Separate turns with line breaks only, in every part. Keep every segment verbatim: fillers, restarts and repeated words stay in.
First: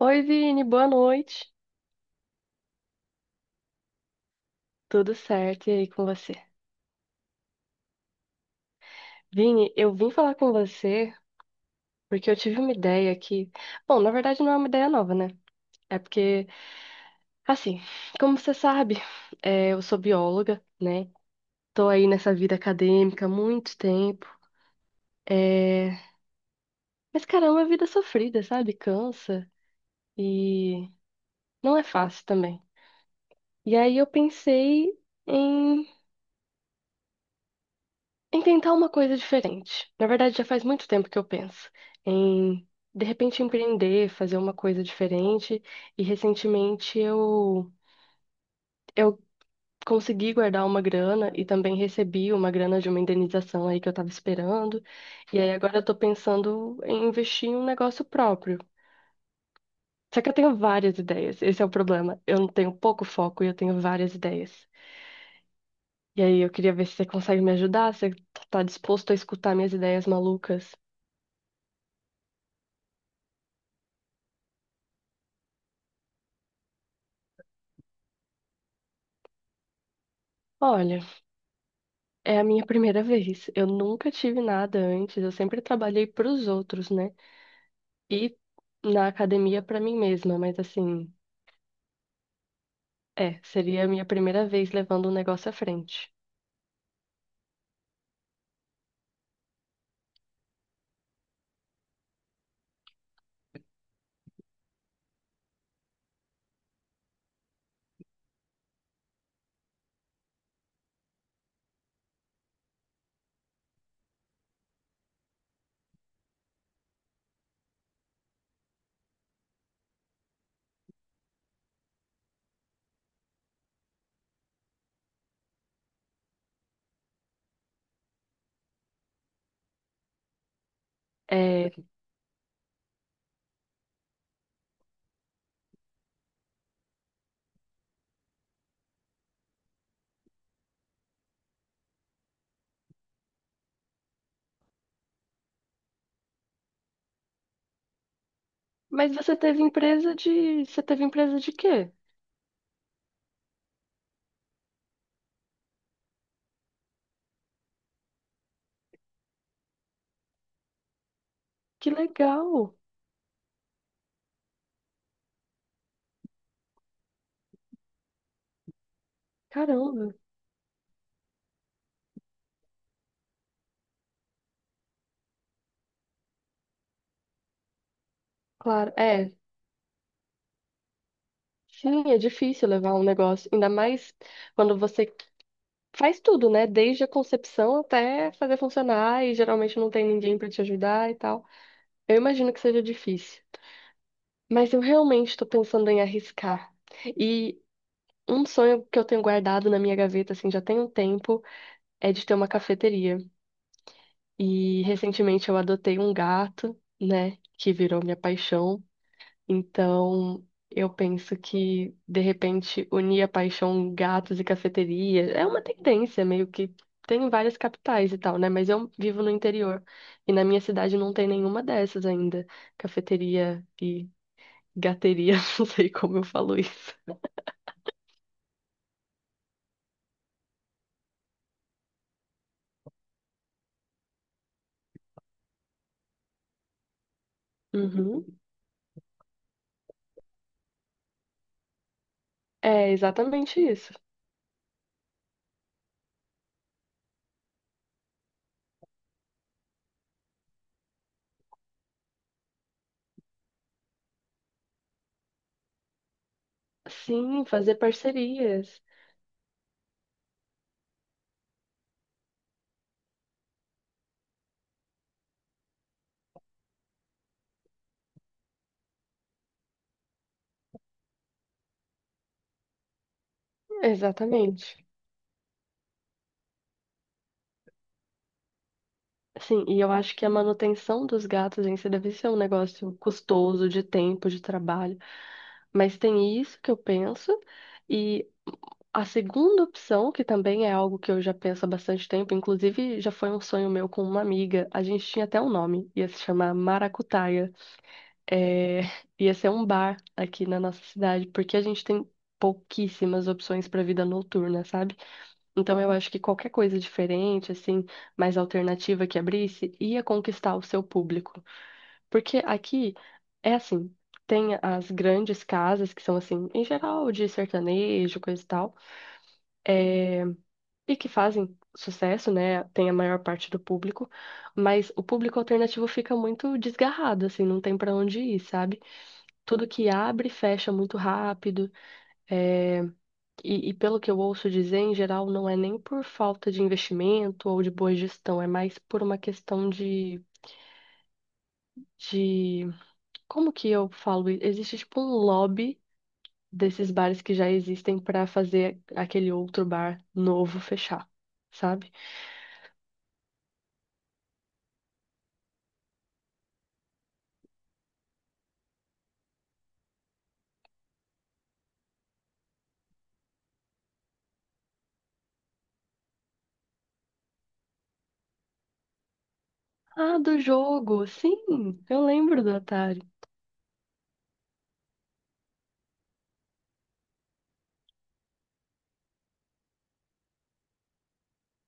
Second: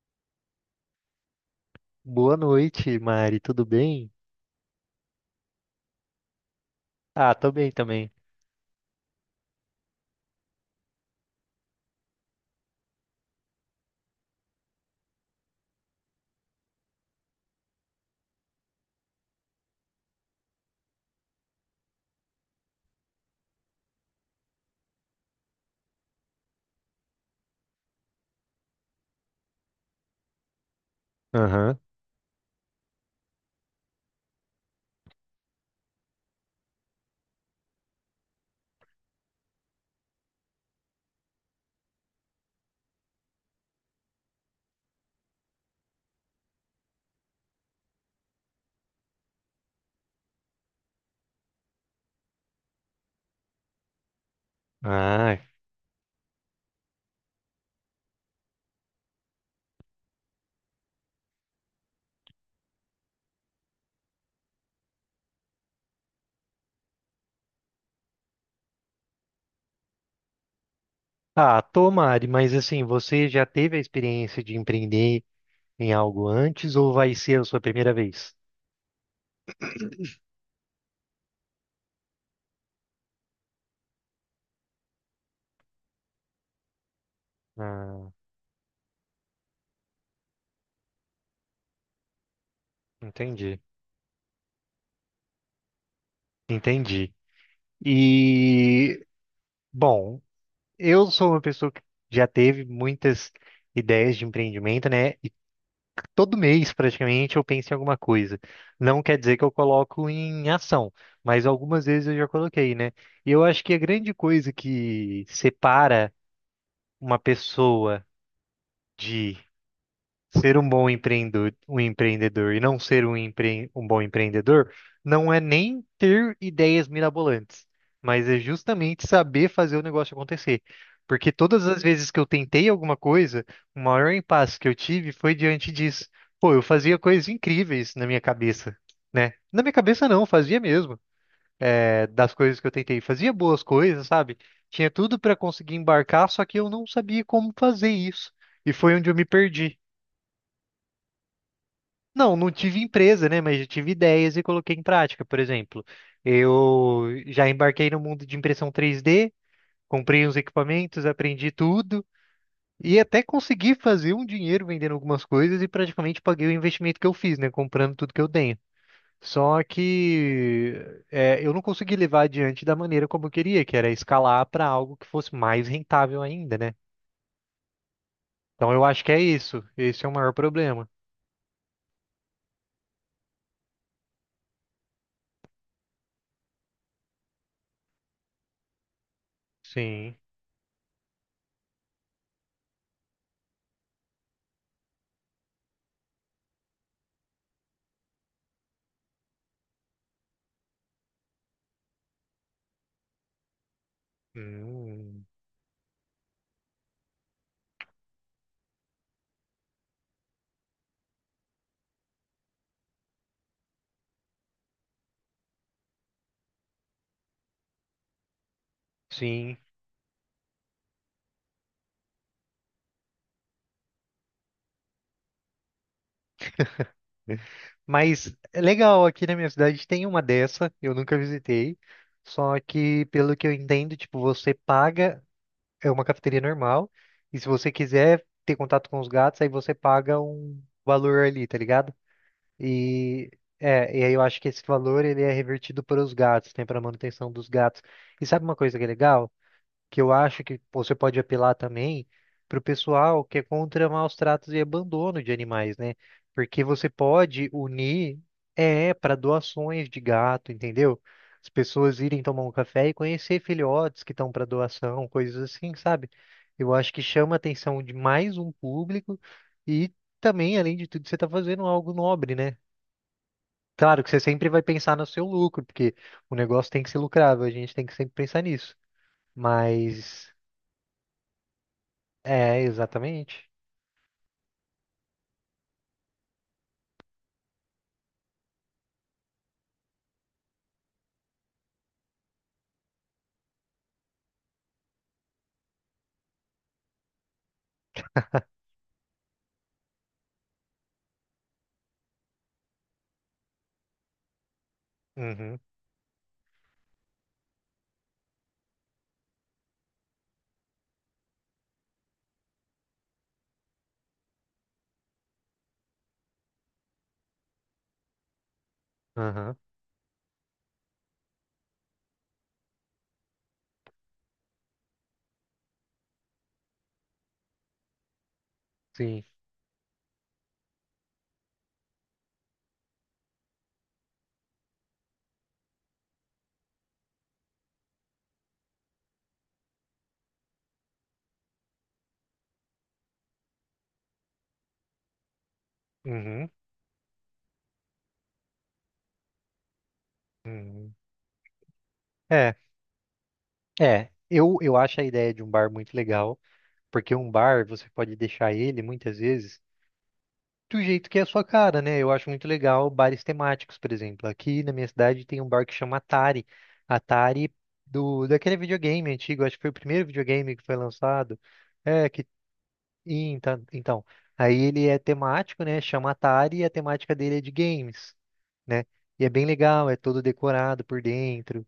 Oi, Vini, boa noite.
Boa noite, Mari. Tudo bem?
Tudo certo, e aí com você?
Ah, tô bem também.
Vini, eu vim falar com você porque eu tive uma ideia que, bom, na verdade não é uma ideia nova, né? É porque, assim, como você sabe, é, eu sou bióloga, né? Tô aí nessa vida acadêmica há muito tempo. É... Mas, cara, é uma vida sofrida, sabe? Cansa e não
Aham.
é fácil também. E aí eu pensei em em tentar uma coisa diferente. Na verdade, já faz muito tempo que eu penso em, de repente, empreender, fazer uma coisa diferente. E recentemente eu, eu consegui guardar uma grana e também recebi uma grana de uma indenização aí que eu estava esperando.
Ah.
E aí agora eu tô pensando em investir em um negócio próprio. Só que eu tenho várias ideias, esse é o problema. Eu não tenho pouco foco e eu tenho várias ideias. E aí eu queria ver se você consegue me ajudar, se você tá disposto a escutar minhas ideias malucas.
Ah, tô, Mari, mas assim, você já teve a experiência de empreender em algo antes ou vai ser a sua primeira vez?
Olha. É a minha primeira vez. Eu nunca tive nada antes. Eu sempre trabalhei pros outros, né?
Ah,
E na academia pra mim mesma. Mas assim, é,
entendi.
seria a minha primeira vez levando o negócio à frente.
Entendi. E, bom, eu sou uma pessoa que já teve muitas ideias de empreendimento, né? Todo mês praticamente eu penso em alguma coisa. Não quer dizer que eu coloco em ação, mas algumas vezes eu já coloquei, né? E eu acho que a grande coisa que separa uma pessoa de ser um bom empreendedor, um empreendedor e não ser um, empre, um bom empreendedor não é nem ter ideias mirabolantes, mas é justamente saber fazer o negócio acontecer. Porque todas
É,
as vezes que eu tentei alguma coisa, o maior impasse que eu tive foi diante disso. Pô, eu fazia coisas incríveis na minha cabeça, né? Na minha cabeça não, fazia mesmo. É, das coisas que eu tentei, fazia boas coisas, sabe? Tinha tudo para conseguir embarcar, só que eu não sabia como fazer isso. E foi onde
mas
eu me
você teve
perdi.
empresa de, você teve empresa de quê?
Não, não tive empresa, né? Mas eu tive ideias e coloquei em prática. Por exemplo, eu já embarquei no mundo de impressão três D, comprei uns equipamentos, aprendi
Que
tudo
legal!
e até consegui fazer um dinheiro vendendo algumas coisas e praticamente paguei o investimento que eu fiz, né? Comprando tudo que eu tenho. Só
Caramba!
que é, eu não consegui levar adiante da maneira como eu queria, que era escalar para algo que fosse mais rentável ainda, né? Então eu
Claro,
acho que é
é.
isso. Esse é o maior problema.
Sim, é difícil levar um negócio, ainda mais quando você faz tudo, né? Desde a concepção até fazer funcionar e geralmente não tem
Sim.
ninguém pra te ajudar e tal. Eu imagino que seja difícil. Mas eu realmente estou pensando em arriscar. E um sonho que eu tenho guardado na minha gaveta, assim, já tem um tempo, é de ter uma cafeteria. E
Hum,
recentemente eu adotei um gato, né, que virou minha paixão. Então eu penso que, de repente, unir a paixão gatos e cafeteria é uma tendência, meio que tem em várias capitais e tal, né? Mas eu vivo no
sim.
interior e na minha cidade não tem nenhuma dessas ainda. Cafeteria e gateria, não sei como eu falo isso.
Mas é legal, aqui na minha cidade tem uma dessa, eu nunca visitei. Só que, pelo que eu entendo, tipo, você paga, é uma cafeteria normal, e se você quiser
Uhum.
ter contato com os gatos, aí você paga um valor ali, tá ligado?
É
E
exatamente isso.
é, e aí eu acho que esse valor ele é revertido para os gatos, tem para manutenção dos gatos. E sabe uma coisa que é legal? Que eu acho que você pode apelar também para o pessoal que é contra maus tratos e abandono de animais, né? Porque você
Sim,
pode
fazer
unir
parcerias.
é para doações de gato, entendeu? As pessoas irem tomar um café e conhecer filhotes que estão para doação, coisas assim, sabe? Eu acho que chama a atenção de mais um público e também, além de tudo, você está fazendo algo nobre, né? Claro que você sempre vai
Exatamente.
pensar no seu lucro, porque o negócio tem que ser lucrável, a gente tem que sempre pensar nisso.
Sim, e eu acho que a
Mas
manutenção dos gatos em si deve ser um
é,
negócio
exatamente.
custoso de tempo, de trabalho, mas tem isso que eu penso. E a segunda opção, que também é algo que eu já penso há bastante tempo, inclusive já foi um sonho meu com uma amiga, a gente tinha até um nome, ia se chamar Maracutaia. É, ia ser um bar aqui na nossa cidade, porque a gente tem pouquíssimas opções para vida noturna, sabe?
Uhum,
Então eu acho que qualquer coisa diferente, assim, mais alternativa que abrisse, ia conquistar o seu público. Porque aqui é assim, tem as grandes casas que são assim, em geral, de sertanejo, coisa e tal,
aham,
eh, e que fazem sucesso, né? Tem a maior parte do público, mas o público alternativo fica muito desgarrado, assim, não tem pra onde ir, sabe?
sim.
Tudo que abre fecha muito rápido. eh, E, e pelo que eu ouço dizer, em geral, não é nem por falta de investimento ou de boa gestão, é mais por uma questão de, de... Como que eu falo? Existe tipo um lobby
Uhum,
desses bares que já existem para fazer aquele outro bar novo
uhum.
fechar, sabe?
É, é. Eu, eu acho a ideia de um bar muito legal, porque um bar você pode deixar ele muitas vezes do jeito que é a sua cara, né? Eu acho muito legal bares temáticos, por exemplo. Aqui na minha cidade tem um bar que chama Atari. Atari do Daquele videogame antigo, acho que foi o primeiro
Ah, do
videogame que foi
jogo!
lançado.
Sim, eu
É, que
lembro do Atari.
e então, então, aí ele é temático, né? Chama Atari e a temática dele é de games. Né? E é bem legal, é todo decorado por dentro,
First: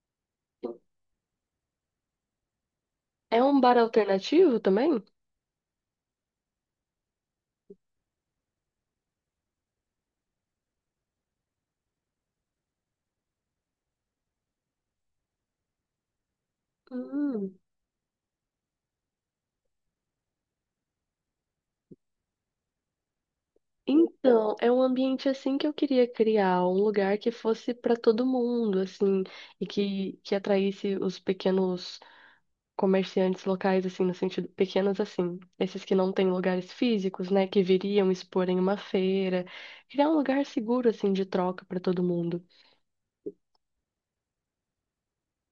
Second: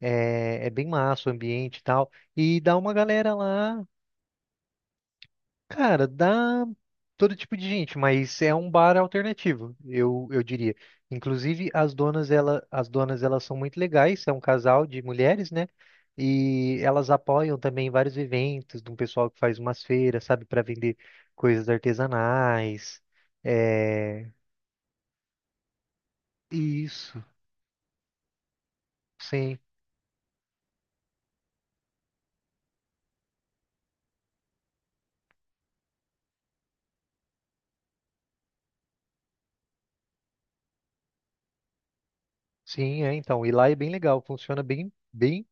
é, é bem massa o ambiente e tal. E dá uma galera
É um bar
lá,
alternativo também?
cara, dá todo tipo de gente, mas é um bar alternativo, eu, eu diria. Inclusive, as donas, ela, as donas, elas são muito legais, é um casal de mulheres, né? E elas
Hum.
apoiam também vários eventos, de um pessoal que faz umas feiras, sabe, para vender coisas artesanais. É...
Então, é um ambiente assim que eu queria criar, um lugar
Isso,
que fosse para todo mundo, assim,
sim.
e que, que atraísse os pequenos comerciantes locais, assim, no sentido, pequenos assim, esses que não têm lugares físicos, né, que viriam expor em uma feira, criar um lugar seguro, assim, de troca para todo mundo.
Sim, é, então. E lá é bem legal, funciona bem, bem.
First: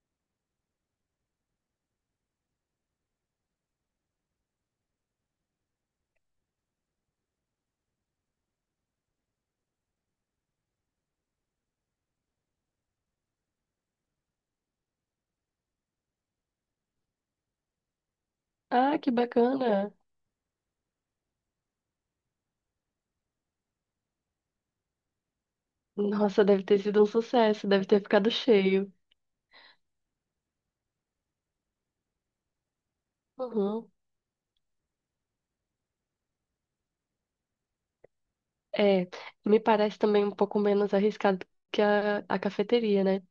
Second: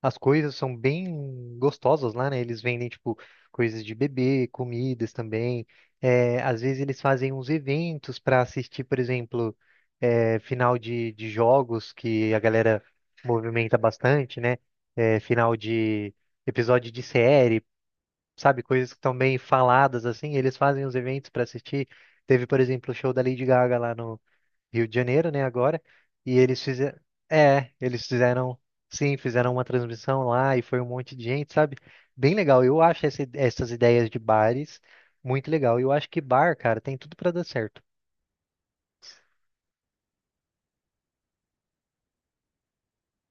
As coisas são bem gostosas lá, né? Eles vendem, tipo, coisas de bebê, comidas também. É, às vezes eles fazem uns eventos para assistir, por exemplo, é, final de, de jogos que a galera movimenta bastante, né? É, final de episódio de série, sabe? Coisas que
Ah, que
estão bem
bacana!
faladas, assim. Eles fazem os eventos para assistir. Teve, por exemplo, o show da Lady Gaga lá no Rio de Janeiro, né, agora, e
Nossa, deve
eles
ter
fizeram,
sido um sucesso,
é,
deve ter
eles
ficado
fizeram,
cheio.
sim, fizeram uma transmissão lá e foi um monte de gente, sabe? Bem legal. Eu acho essa- essas
Uhum.
ideias de bares muito legal. Eu acho que bar, cara, tem tudo pra dar certo.
É, me parece também um pouco menos arriscado que a, a cafeteria, né?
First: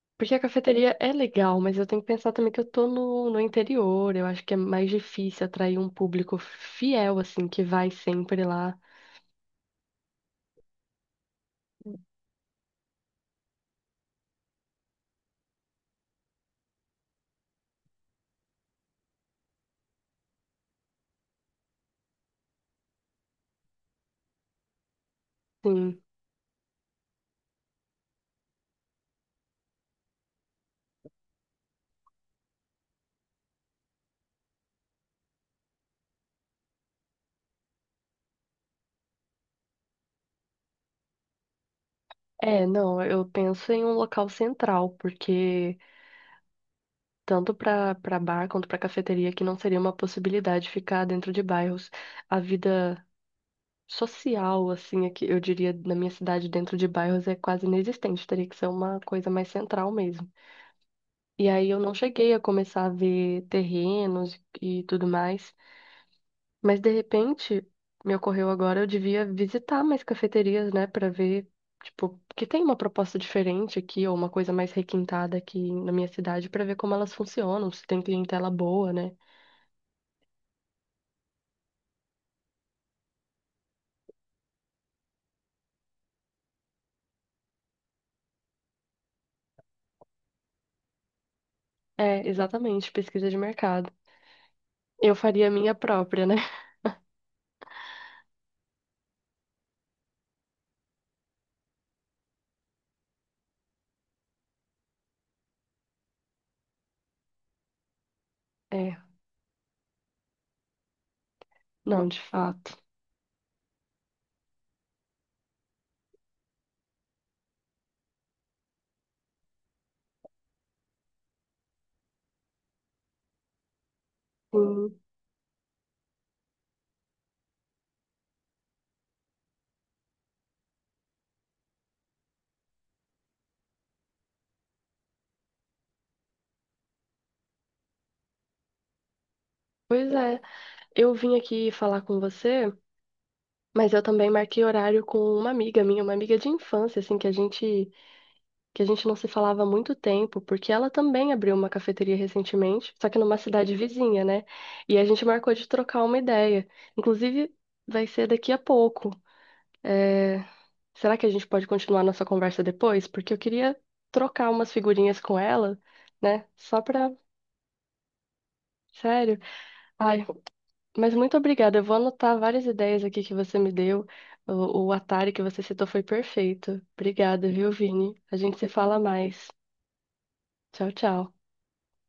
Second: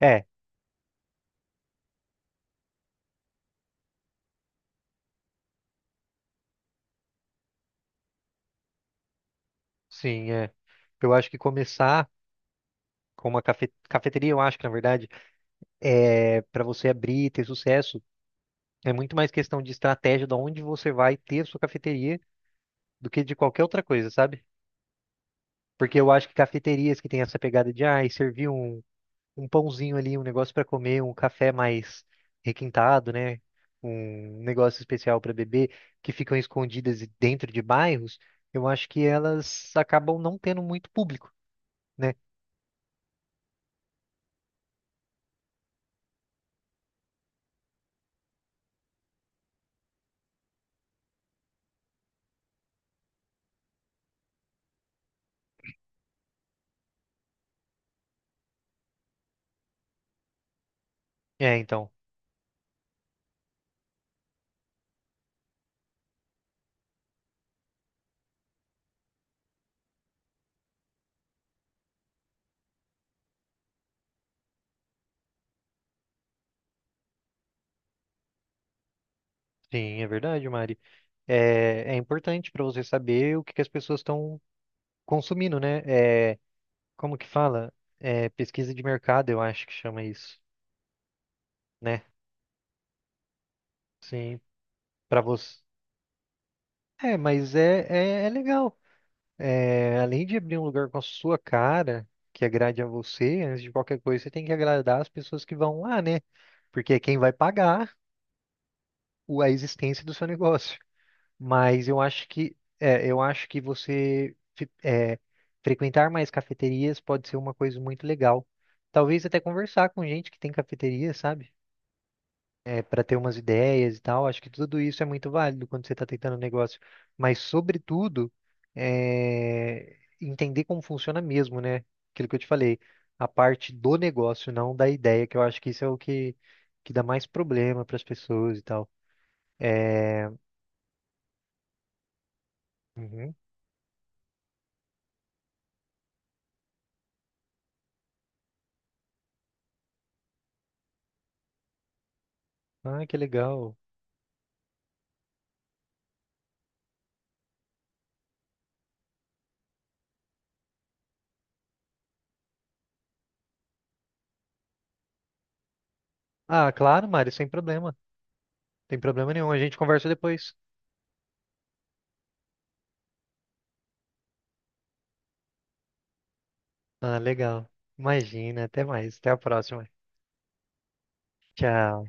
É,
Porque a cafeteria é legal, mas eu tenho que pensar também que eu tô no, no interior. Eu acho que é mais difícil atrair um público fiel, assim, que vai sempre lá.
sim, é. Eu acho que começar com uma cafe- cafeteria, eu acho que na verdade é para você abrir e ter sucesso, é muito mais questão de estratégia de onde você vai ter a sua cafeteria do que de qualquer outra coisa, sabe? Porque
Sim.
eu acho que cafeterias que têm essa pegada de, ah, servir um um pãozinho ali, um negócio para comer, um café mais requintado, né? Um negócio especial para beber, que ficam escondidas e dentro de bairros, eu acho que elas acabam não tendo muito público, né?
É, não, eu penso em um local central, porque tanto para para bar quanto para cafeteria, que não seria uma possibilidade ficar dentro de bairros. A vida social, assim, aqui, eu diria, na minha cidade, dentro de bairros, é quase inexistente, teria que ser uma coisa mais central mesmo. E
É,
aí eu
então,
não cheguei a começar a ver terrenos e tudo mais, mas de repente me ocorreu agora, eu devia visitar mais cafeterias, né, para ver, tipo, que tem uma proposta diferente aqui, ou uma coisa mais requintada aqui na minha cidade, para ver como elas funcionam, se tem clientela boa, né?
sim, é verdade, Mari. É, é importante para você saber o que que as pessoas estão consumindo, né? É, como que fala? É, pesquisa de mercado, eu acho que chama isso, né?
É, exatamente, pesquisa de mercado.
Sim,
Eu
para
faria a
você.
minha própria, né?
É, mas é, é, é legal. É, além de abrir um lugar com a sua cara, que agrade a você, antes de qualquer coisa, você tem que agradar as pessoas que vão lá, né? Porque é quem vai pagar
É,
o- a existência do seu negócio. Mas eu
não, de
acho que,
fato.
é, eu acho que você fi- é, frequentar mais cafeterias pode ser uma coisa muito legal. Talvez até conversar com gente que tem cafeteria, sabe? É, para ter umas ideias e tal. Acho que tudo
Sim.
isso é muito válido quando você está tentando um negócio, mas sobretudo é, entender como funciona mesmo, né? Aquilo que eu te falei, a parte do negócio, não da ideia, que eu acho que isso é o que que dá mais problema para as pessoas e tal.
Pois
Eh,
é, eu vim aqui falar com você,
Uhum.
mas eu também marquei horário com uma amiga minha, uma amiga de infância, assim, que a gente que a gente não se falava há muito tempo, porque ela também abriu uma cafeteria recentemente,
Ah,
só
que
que numa cidade
legal.
vizinha, né? E a gente marcou de trocar uma ideia. Inclusive, vai ser daqui a pouco. É, será que a gente pode continuar nossa conversa depois? Porque eu queria trocar umas figurinhas com ela, né?
Ah,
Só
claro,
pra.
Mário, sem problema. Tem problema
Sério.
nenhum. A gente conversa
Ai,
depois.
mas muito obrigada. Eu vou anotar várias ideias aqui que você me deu. O, o Atari que você citou foi perfeito.
Ah,
Obrigada,
legal.
viu, Vini? A gente
Imagina,
se
até
fala
mais. Até a
mais.
próxima.
Tchau, tchau.
Tchau.